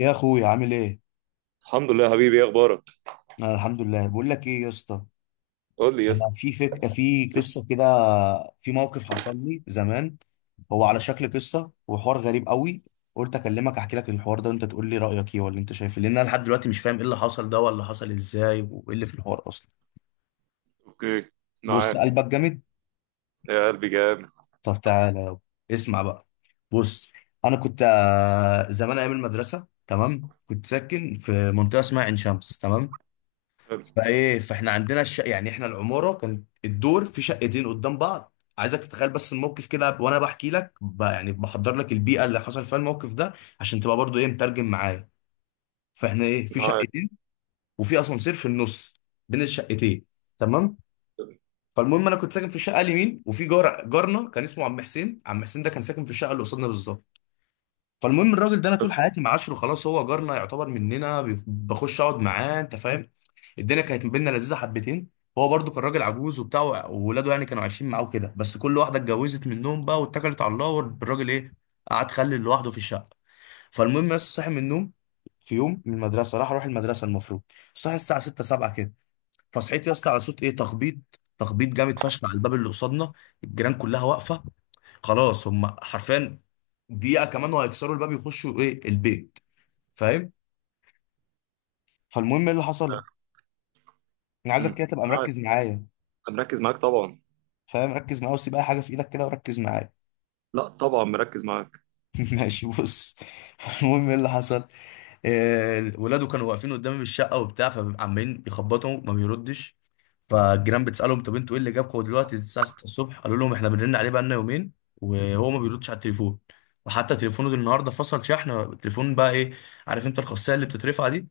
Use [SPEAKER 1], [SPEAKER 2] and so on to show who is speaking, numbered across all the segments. [SPEAKER 1] يا اخويا عامل ايه؟
[SPEAKER 2] الحمد لله يا حبيبي، ايه اخبارك؟
[SPEAKER 1] انا الحمد لله. بقول لك ايه يا اسطى،
[SPEAKER 2] قول لي يا
[SPEAKER 1] انا
[SPEAKER 2] اسطى.
[SPEAKER 1] في في قصه كده، في موقف حصل لي زمان. هو على شكل قصه وحوار غريب قوي، قلت اكلمك احكي لك الحوار ده وانت تقول لي رايك ايه، ولا انت شايف إيه، لان انا لحد دلوقتي مش فاهم ايه اللي حصل ده، ولا حصل ازاي، وايه اللي في الحوار اصلا.
[SPEAKER 2] اوكي،
[SPEAKER 1] بص
[SPEAKER 2] معاك.
[SPEAKER 1] قلبك جامد؟
[SPEAKER 2] يا قلبي جامد.
[SPEAKER 1] طب تعالى يابا. اسمع بقى. بص، انا كنت زمان ايام المدرسه، تمام، كنت ساكن في منطقه اسمها عين شمس، تمام.
[SPEAKER 2] حلو.
[SPEAKER 1] فايه، فاحنا عندنا يعني احنا العماره كان الدور في شقتين قدام بعض، عايزك تتخيل بس الموقف كده، وانا بحكي لك يعني بحضر لك البيئه اللي حصل فيها الموقف ده، عشان تبقى برضو ايه، مترجم معايا. فاحنا ايه، في
[SPEAKER 2] معاك.
[SPEAKER 1] شقتين، وفي اسانسير في النص بين الشقتين، تمام. فالمهم، انا كنت ساكن في الشقه اليمين، وفي جار، جارنا كان اسمه عم حسين. عم حسين ده كان ساكن في الشقه اللي قصادنا بالظبط. فالمهم الراجل ده انا طول
[SPEAKER 2] حلو.
[SPEAKER 1] حياتي معاشره، خلاص هو جارنا يعتبر، مننا، بخش اقعد معاه، انت فاهم. الدنيا كانت ما بيننا لذيذه حبتين. هو برضو كان راجل عجوز وبتاع، وولاده يعني كانوا عايشين معاه كده، بس كل واحده اتجوزت منهم بقى واتكلت على الله، والراجل ايه، قعد خلي لوحده في الشقه. فالمهم، بس صاحي من النوم في يوم من المدرسه، راح اروح المدرسه المفروض. صاحي الساعه 6 7 كده. فصحيت يا اسطى على صوت ايه، تخبيط. تخبيط جامد فشخ على الباب اللي قصادنا، الجيران كلها واقفه، خلاص هم حرفيا دقيقه كمان وهيكسروا الباب يخشوا ايه، البيت، فاهم. فالمهم ايه اللي حصل، انا عايزك
[SPEAKER 2] أمم،
[SPEAKER 1] كده تبقى
[SPEAKER 2] معاك.
[SPEAKER 1] مركز معايا.
[SPEAKER 2] أنا مركز معاك طبعا.
[SPEAKER 1] فاهم، ركز معايا وسيب اي حاجه في ايدك كده وركز معايا.
[SPEAKER 2] لا طبعا مركز معاك.
[SPEAKER 1] ماشي، بص. المهم ايه اللي حصل، ولاده كانوا واقفين قدامي بالشقه وبتاع، فعمالين يخبطوا ما بيردش. فالجيران بتسالهم طب انتوا ايه اللي جابكم دلوقتي الساعه 6 الصبح؟ قالوا لهم احنا بنرن عليه بقالنا يومين وهو ما بيردش على التليفون، وحتى تليفونه ده النهارده فصل، شحن التليفون بقى ايه، عارف انت الخاصيه اللي بتترفع دي؟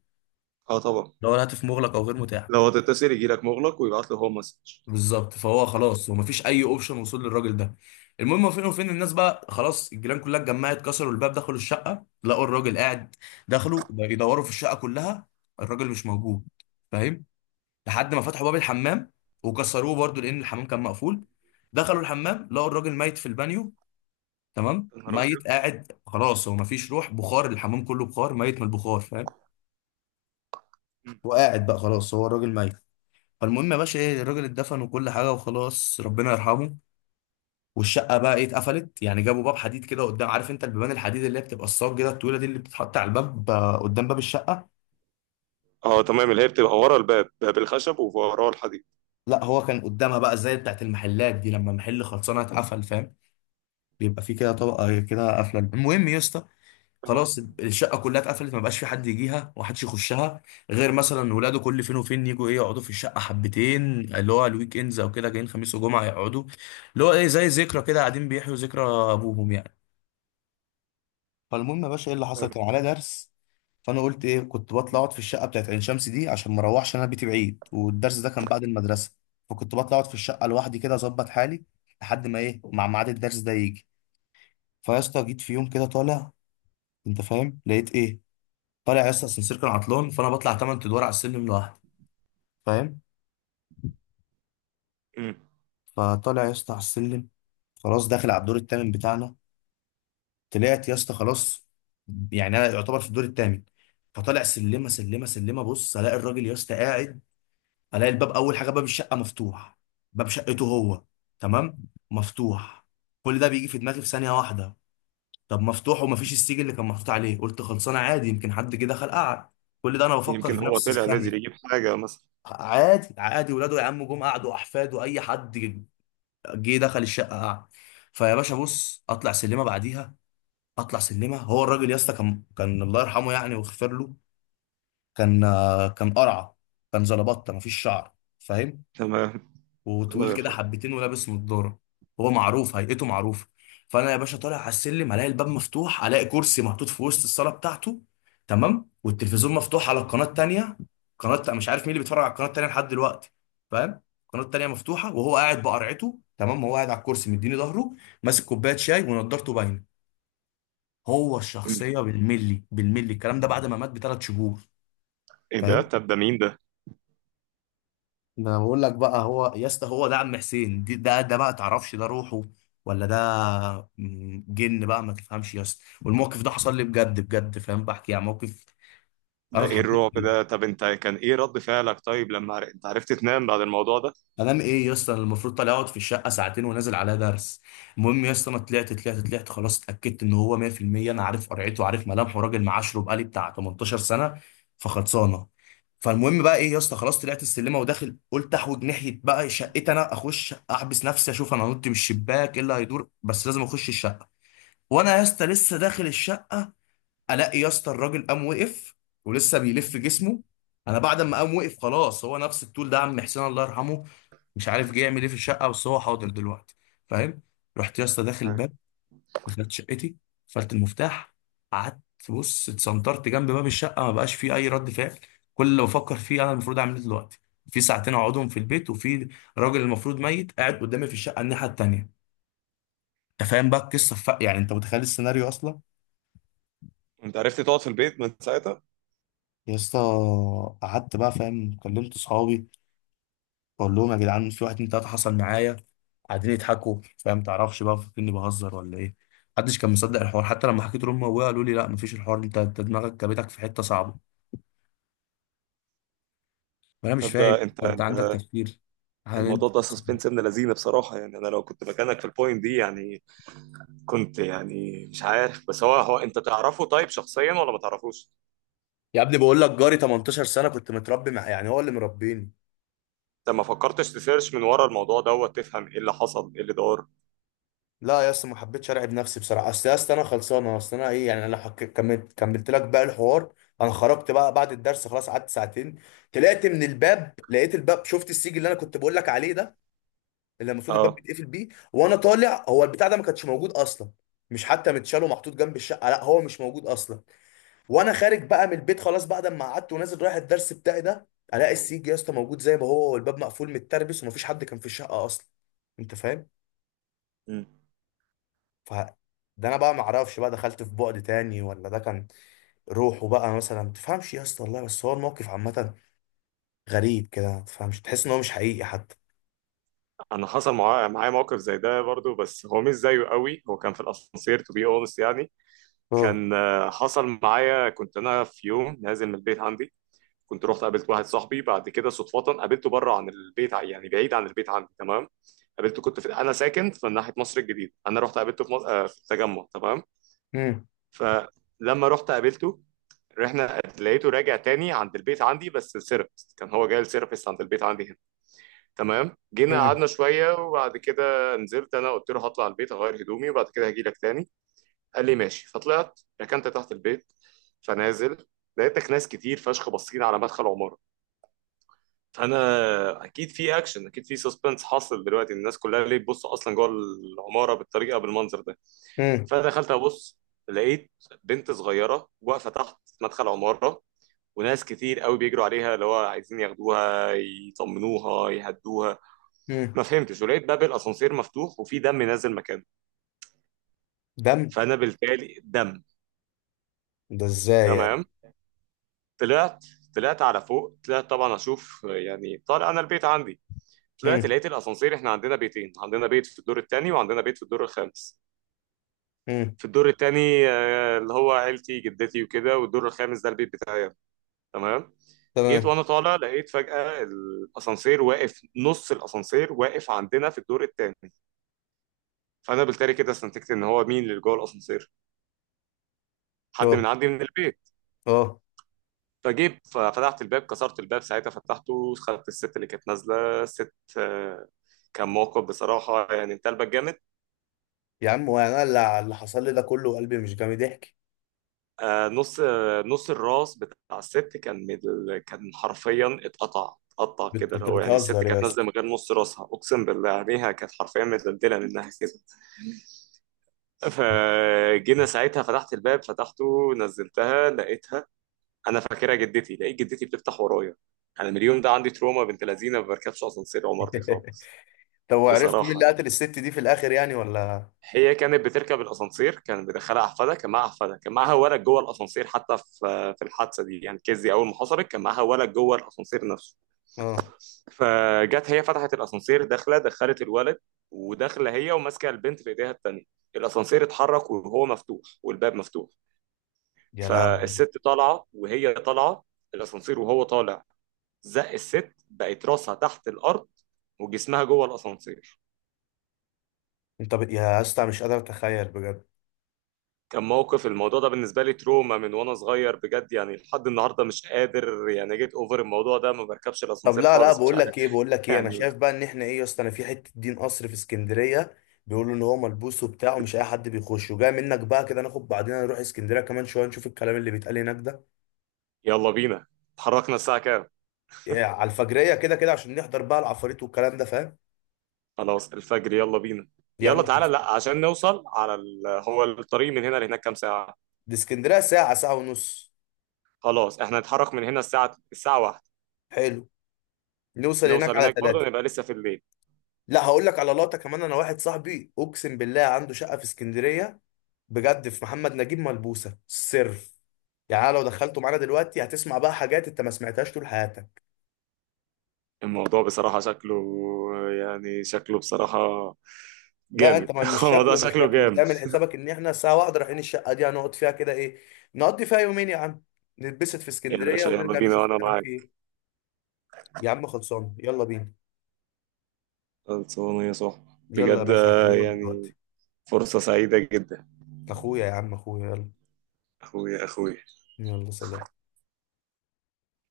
[SPEAKER 2] اه طبعا.
[SPEAKER 1] اللي هو الهاتف مغلق او غير متاح.
[SPEAKER 2] لو هتتصل يجي لك مغلق ويبعت له هو مسج.
[SPEAKER 1] بالظبط، فهو خلاص، هو مفيش اي اوبشن وصول للراجل ده. المهم فين وفين، الناس بقى خلاص الجيران كلها اتجمعت، كسروا الباب، دخلوا الشقه، لقوا الراجل قاعد. دخلوا يدوروا في الشقه كلها، الراجل مش موجود، فاهم. لحد ما فتحوا باب الحمام وكسروه برضو، لان الحمام كان مقفول. دخلوا الحمام، لقوا الراجل ميت في البانيو، تمام.
[SPEAKER 2] يا نهار ابيض.
[SPEAKER 1] ميت، قاعد، خلاص هو مفيش روح، بخار الحمام كله بخار، ميت من البخار، فاهم.
[SPEAKER 2] أمم.
[SPEAKER 1] وقاعد بقى خلاص هو، الراجل ميت. فالمهم يا باشا ايه، الراجل اتدفن وكل حاجه، وخلاص ربنا يرحمه. والشقه بقى ايه، اتقفلت، يعني جابوا باب حديد كده قدام، عارف انت البيبان الحديد اللي هي بتبقى الصاج كده الطويله دي اللي بتتحط على الباب، قدام باب الشقه.
[SPEAKER 2] اه تمام، اللي هي بتبقى ورا الباب، باب الخشب ووراه الحديد.
[SPEAKER 1] لا هو كان قدامها بقى، زي بتاعت المحلات دي لما محل خلصانه اتقفل، فاهم، بيبقى في كده طبقه كده قافله. المهم يا اسطى،
[SPEAKER 2] تمام.
[SPEAKER 1] خلاص الشقه كلها اتقفلت، ما بقاش في حد يجيها ومحدش يخشها، غير مثلا ولاده كل فين وفين يجوا ايه، يقعدوا في الشقه حبتين، اللي هو الويك اندز او كده، جايين خميس وجمعه يقعدوا، اللي هو ايه، زي ذكرى كده، قاعدين بيحيوا ذكرى ابوهم يعني. فالمهم يا باشا ايه اللي حصل،
[SPEAKER 2] حلو.
[SPEAKER 1] كان عليا درس. فانا قلت ايه، كنت بطلع اقعد في الشقه بتاعت عين شمس دي، عشان ما اروحش انا، بيتي بعيد، والدرس ده كان بعد المدرسه. فكنت بطلع اقعد في الشقه لوحدي كده، اظبط حالي لحد ما ايه، مع ميعاد الدرس ده يجي. فيا اسطى جيت في يوم كده طالع، انت فاهم، لقيت ايه. طالع يا اسطى، السنسير كان عطلان، فانا بطلع 8 ادوار على السلم لوحدي، فاهم.
[SPEAKER 2] أمم.
[SPEAKER 1] فطالع يا اسطى على السلم، خلاص داخل على الدور الثامن بتاعنا. طلعت يا اسطى، خلاص، يعني انا يعتبر في الدور الثامن. فطالع سلمه سلمه سلمه، بص الاقي الراجل يا اسطى قاعد. الاقي الباب، اول حاجه، باب الشقه مفتوح. باب شقته هو، تمام، مفتوح. كل ده بيجي في دماغي في ثانيه واحده. طب مفتوح ومفيش السيج اللي كان محطوط عليه، قلت خلصانه عادي، يمكن حد جه دخل قعد. كل ده انا بفكر
[SPEAKER 2] يمكن
[SPEAKER 1] في
[SPEAKER 2] هو
[SPEAKER 1] نفس
[SPEAKER 2] طلع نازل
[SPEAKER 1] الثانيه.
[SPEAKER 2] يجيب حاجه مثلا.
[SPEAKER 1] عادي عادي، ولاده يا عم، جم قعدوا، احفاده، اي حد جه دخل الشقه قعد. فيا باشا، بص، اطلع سلمه بعديها، اطلع سلمه، هو الراجل يا اسطى كان، الله يرحمه يعني ويغفر له، كان كان قرعه، كان زلبطه، مفيش شعر، فاهم،
[SPEAKER 2] تمام. الله
[SPEAKER 1] وطويل كده
[SPEAKER 2] يرحمه.
[SPEAKER 1] حبتين، ولابس نضاره. هو معروف، هيئته معروفه. فانا يا باشا طالع على السلم، الاقي الباب مفتوح، الاقي كرسي محطوط في وسط الصاله بتاعته، تمام، والتلفزيون مفتوح على القناه التانيه. قناه مش عارف مين اللي بيتفرج على القناه التانيه لحد دلوقتي، فاهم. القناه التانيه مفتوحه، وهو قاعد بقرعته، تمام، هو قاعد على الكرسي، مديني ظهره، ماسك كوبايه شاي، ونضارته باينه، هو
[SPEAKER 2] أمم.
[SPEAKER 1] الشخصيه بالملي بالملي. الكلام ده بعد ما مات بثلاث شهور،
[SPEAKER 2] ايه ده؟
[SPEAKER 1] فاهم.
[SPEAKER 2] طب ده مين ده؟
[SPEAKER 1] ده انا بقول لك بقى، هو يا اسطى هو ده عم حسين دي، ده ده بقى تعرفش، ده روحه ولا ده جن بقى ما تفهمش يا اسطى، والموقف ده حصل لي بجد بجد، فاهم، بحكي يعني موقف انا
[SPEAKER 2] ده ايه
[SPEAKER 1] اتحطيت
[SPEAKER 2] الرعب
[SPEAKER 1] فيه.
[SPEAKER 2] ده؟ طب انت كان ايه رد فعلك؟ طيب لما انت عرفت تنام بعد الموضوع ده؟
[SPEAKER 1] انام ايه يا اسطى، انا المفروض طالع اقعد في الشقه ساعتين، ونازل على درس. المهم يا اسطى، انا طلعت طلعت طلعت، خلاص اتاكدت ان هو 100%. انا عارف قرعته، عارف ملامحه، راجل معاشره بقالي بتاع 18 سنه، فخلصانه. فالمهم بقى ايه يا اسطى، خلاص طلعت السلمه وداخل، قلت احوج ناحيه بقى شقتي انا، اخش احبس نفسي، اشوف انا نط من الشباك ايه اللي هيدور، بس لازم اخش الشقه. وانا يا اسطى لسه داخل الشقه، الاقي يا اسطى الراجل قام وقف ولسه بيلف جسمه. انا بعد ما قام وقف، خلاص هو نفس الطول ده، عم حسين الله يرحمه، مش عارف جه يعمل ايه في الشقه، بس هو حاضر دلوقتي، فاهم. رحت يا اسطى داخل
[SPEAKER 2] أيوة.
[SPEAKER 1] الباب، دخلت شقتي، قفلت المفتاح، قعدت. بص اتسنطرت جنب باب الشقه، ما بقاش فيه اي رد فعل. كل اللي بفكر فيه، انا المفروض اعمل ايه دلوقتي؟ في ساعتين اقعدهم في البيت، وفي راجل المفروض ميت قاعد قدامي في الشقه الناحيه التانيه. انت فاهم بقى القصه، يعني انت متخيل السيناريو اصلا.
[SPEAKER 2] انت عرفت تقعد في البيت من ساعتها؟
[SPEAKER 1] يا اسطى قعدت بقى، فاهم، كلمت صحابي بقول لهم يا جدعان في واحد اتنين تلاته حصل معايا، قاعدين يضحكوا، فاهم، تعرفش بقى، فاكرني اني بهزر ولا ايه. محدش كان مصدق الحوار، حتى لما حكيت لهم، ابويا قالوا لي لا مفيش الحوار ده، انت دماغك جابتك في حته صعبه، وانا مش
[SPEAKER 2] تبدا
[SPEAKER 1] فاهم.
[SPEAKER 2] انت
[SPEAKER 1] انت عندك
[SPEAKER 2] انت
[SPEAKER 1] تفكير، هل
[SPEAKER 2] الموضوع
[SPEAKER 1] انت؟
[SPEAKER 2] ده سسبنس ابن لذينه بصراحه، يعني انا لو كنت مكانك في البوينت دي يعني كنت يعني مش عارف. بس هو انت تعرفه طيب شخصيا ولا ما تعرفوش؟
[SPEAKER 1] يا ابني بقول لك جاري 18 سنه، كنت متربي مع، يعني هو اللي مربيني.
[SPEAKER 2] انت ما فكرتش تسيرش من ورا الموضوع دوت تفهم ايه اللي حصل ايه اللي دار؟
[SPEAKER 1] لا يا اسطى ما حبيتش ارعب نفسي بصراحه، اصل يا اسطى انا خلصانه، اصل انا ايه يعني، انا لو كملت، كملت لك بقى الحوار. انا خرجت بقى بعد الدرس، خلاص قعدت ساعتين، طلعت من الباب، لقيت الباب، شفت السيج اللي انا كنت بقول لك عليه ده، اللي المفروض الباب
[SPEAKER 2] اه.
[SPEAKER 1] بيتقفل بيه، وانا طالع هو البتاع ده ما كانش موجود اصلا، مش حتى متشال ومحطوط جنب الشقه، لا هو مش موجود اصلا. وانا خارج بقى من البيت، خلاص بعد ما قعدت ونازل رايح الدرس بتاعي ده، الاقي السيج يا اسطى موجود زي ما هو، والباب مقفول متربس، ومفيش حد كان في الشقه اصلا، انت فاهم.
[SPEAKER 2] مم.
[SPEAKER 1] ف ده انا بقى ما اعرفش بقى، دخلت في بعد تاني، ولا ده كان روحه بقى مثلا، ما تفهمش يا اسطى والله، بس هو الموقف عامه غريب كده ما تفهمش، تحس ان هو مش حقيقي حتى.
[SPEAKER 2] انا حصل معايا موقف زي ده برضو، بس هو مش زيه قوي. هو كان في الاسانسير تو بي اونست يعني.
[SPEAKER 1] اه.
[SPEAKER 2] كان حصل معايا، كنت انا في يوم نازل من البيت عندي، كنت رحت قابلت واحد صاحبي بعد كده صدفة، قابلته بره عن البيت يعني بعيد عن البيت عندي تمام. قابلته كنت في، انا ساكن في ناحية مصر الجديدة، انا رحت قابلته في مصر في التجمع تمام.
[SPEAKER 1] امم.
[SPEAKER 2] فلما رحت قابلته رحنا، لقيته راجع تاني عند البيت عندي، بس السيرفيس كان هو جاي السيرفيس عند البيت عندي هنا. تمام، جينا
[SPEAKER 1] امم.
[SPEAKER 2] قعدنا شوية وبعد كده نزلت انا. قلت له هطلع البيت اغير هدومي وبعد كده هجي لك تاني. قال لي ماشي. فطلعت ركنت تحت البيت، فنازل لقيتك ناس كتير فشخ باصين على مدخل عمارة. انا اكيد في اكشن، اكيد في سسبنس حاصل دلوقتي، الناس كلها ليه تبص اصلا جوه العماره بالطريقه بالمنظر ده.
[SPEAKER 1] امم.
[SPEAKER 2] فدخلت ابص، لقيت بنت صغيره واقفه تحت مدخل عماره، وناس كتير قوي بيجروا عليها اللي هو عايزين ياخدوها يطمنوها يهدوها.
[SPEAKER 1] امم.
[SPEAKER 2] ما فهمتش. ولقيت باب الاسانسير مفتوح وفي دم نازل مكانه.
[SPEAKER 1] دم؟
[SPEAKER 2] فانا بالتالي دم.
[SPEAKER 1] ده ازاي يعني؟
[SPEAKER 2] تمام. طلعت، طلعت على فوق، طلعت طبعا اشوف، يعني طالع انا البيت عندي. طلعت
[SPEAKER 1] امم.
[SPEAKER 2] لقيت الاسانسير، احنا عندنا بيتين، عندنا بيت في الدور الثاني وعندنا بيت في الدور الخامس.
[SPEAKER 1] امم.
[SPEAKER 2] في الدور الثاني اللي هو عيلتي جدتي وكده، والدور الخامس ده البيت بتاعي. تمام. جيت
[SPEAKER 1] تمام.
[SPEAKER 2] وانا طالع لقيت فجأة الاسانسير واقف، نص الاسانسير واقف عندنا في الدور الثاني. فانا بالتالي كده استنتجت ان هو مين اللي جوه الاسانسير، حد
[SPEAKER 1] اه.
[SPEAKER 2] من عندي من البيت.
[SPEAKER 1] اه.
[SPEAKER 2] فجيت ففتحت الباب، كسرت الباب ساعتها، فتحته، خدت الست اللي كانت نازله الست. كان موقف بصراحه، يعني انت قلبك جامد.
[SPEAKER 1] يا عم، وانا اللي اللي حصل لي ده كله قلبي مش جامد، ضحك.
[SPEAKER 2] نص نص الراس بتاع الست كان من كان حرفيا اتقطع، اتقطع كده.
[SPEAKER 1] انت
[SPEAKER 2] لو يعني الست
[SPEAKER 1] بتهزر يا
[SPEAKER 2] كانت
[SPEAKER 1] اسطى؟
[SPEAKER 2] نازله من غير نص راسها، اقسم بالله عليها كانت حرفيا متدلدله منها كده. فجينا ساعتها فتحت الباب، فتحته نزلتها، لقيتها انا فاكرها جدتي، لقيت جدتي بتفتح ورايا. انا من اليوم ده عندي تروما بنت لذينه، ما بركبش اسانسير عمارتي خالص.
[SPEAKER 1] طب وعرفت مين
[SPEAKER 2] بصراحه
[SPEAKER 1] اللي
[SPEAKER 2] يعني،
[SPEAKER 1] قتل الست دي في الاخر يعني ولا؟
[SPEAKER 2] هي كانت بتركب الاسانسير كان بيدخلها احفادها، كان معاها احفادها، كان معاها ولد جوه الاسانسير حتى في الحادثه دي يعني، كيزي اول ما حصلت كان معاها ولد جوه الاسانسير نفسه.
[SPEAKER 1] اه.
[SPEAKER 2] فجت هي فتحت الاسانسير داخله، دخلت الولد وداخله هي وماسكه البنت في ايديها التانيه. الاسانسير اتحرك وهو مفتوح والباب مفتوح.
[SPEAKER 1] يا لهوي.
[SPEAKER 2] فالست طالعه وهي طالعه، الاسانسير وهو طالع زق الست، بقت راسها تحت الارض وجسمها جوه الاسانسير.
[SPEAKER 1] يا اسطى مش قادر اتخيل بجد.
[SPEAKER 2] كان موقف. الموضوع ده بالنسبة لي تروما من وانا صغير بجد، يعني لحد النهاردة مش قادر يعني جيت اوفر الموضوع ده. ما بركبش
[SPEAKER 1] طب،
[SPEAKER 2] الاسانسير
[SPEAKER 1] لا لا،
[SPEAKER 2] خالص، مش
[SPEAKER 1] بقول
[SPEAKER 2] عارف.
[SPEAKER 1] لك ايه، بقول لك ايه، انا
[SPEAKER 2] يعني
[SPEAKER 1] شايف بقى ان احنا ايه يا اسطى، انا في حته دين قصر في اسكندريه، بيقولوا ان هو ملبوس وبتاع، ومش اي حد بيخشه، جاي منك بقى كده ناخد بعضنا نروح اسكندريه كمان شويه، نشوف الكلام اللي بيتقال هناك ده.
[SPEAKER 2] يلا بينا. اتحركنا الساعة كام؟
[SPEAKER 1] إيه، على الفجريه كده كده، عشان نحضر بقى العفاريت والكلام ده، فاهم
[SPEAKER 2] خلاص الفجر، يلا بينا. يلا
[SPEAKER 1] يعني.
[SPEAKER 2] تعالى، لا عشان نوصل على ال... هو الطريق من هنا لهناك كام ساعة؟
[SPEAKER 1] دي اسكندريه ساعه، ساعه ونص.
[SPEAKER 2] خلاص احنا هنتحرك من هنا الساعة، الساعة واحدة.
[SPEAKER 1] حلو، نوصل هناك
[SPEAKER 2] نوصل
[SPEAKER 1] على
[SPEAKER 2] هناك برضه
[SPEAKER 1] ثلاثة.
[SPEAKER 2] نبقى لسه في الليل.
[SPEAKER 1] لا هقول لك على لقطه كمان، انا واحد صاحبي اقسم بالله عنده شقه في اسكندريه، بجد، في محمد نجيب، ملبوسه سر يعني، أنا لو دخلته معانا دلوقتي هتسمع بقى حاجات انت ما سمعتهاش طول حياتك.
[SPEAKER 2] الموضوع بصراحة شكله، يعني شكله بصراحة
[SPEAKER 1] لا
[SPEAKER 2] جامد.
[SPEAKER 1] انت، مش
[SPEAKER 2] الموضوع
[SPEAKER 1] شكله، مش
[SPEAKER 2] شكله
[SPEAKER 1] شكله، انت
[SPEAKER 2] جامد.
[SPEAKER 1] اعمل حسابك ان احنا الساعه واحدة رايحين الشقه دي، هنقعد فيها كده ايه، نقضي فيها يومين يا عم، نتبسط في
[SPEAKER 2] يا
[SPEAKER 1] اسكندريه
[SPEAKER 2] باشا يلا
[SPEAKER 1] ونرجع،
[SPEAKER 2] بينا،
[SPEAKER 1] نشوف
[SPEAKER 2] وانا
[SPEAKER 1] الكلام فيه
[SPEAKER 2] معاك.
[SPEAKER 1] ايه. يا عم خلصان، يلا بينا.
[SPEAKER 2] خلصانة يا صاحبي.
[SPEAKER 1] يلا يا
[SPEAKER 2] بجد
[SPEAKER 1] باشا هكلمك
[SPEAKER 2] يعني
[SPEAKER 1] دلوقتي.
[SPEAKER 2] فرصة سعيدة جدا.
[SPEAKER 1] اخويا يا عم، اخويا، يلا.
[SPEAKER 2] أخويا أخويا.
[SPEAKER 1] يلا، سلام.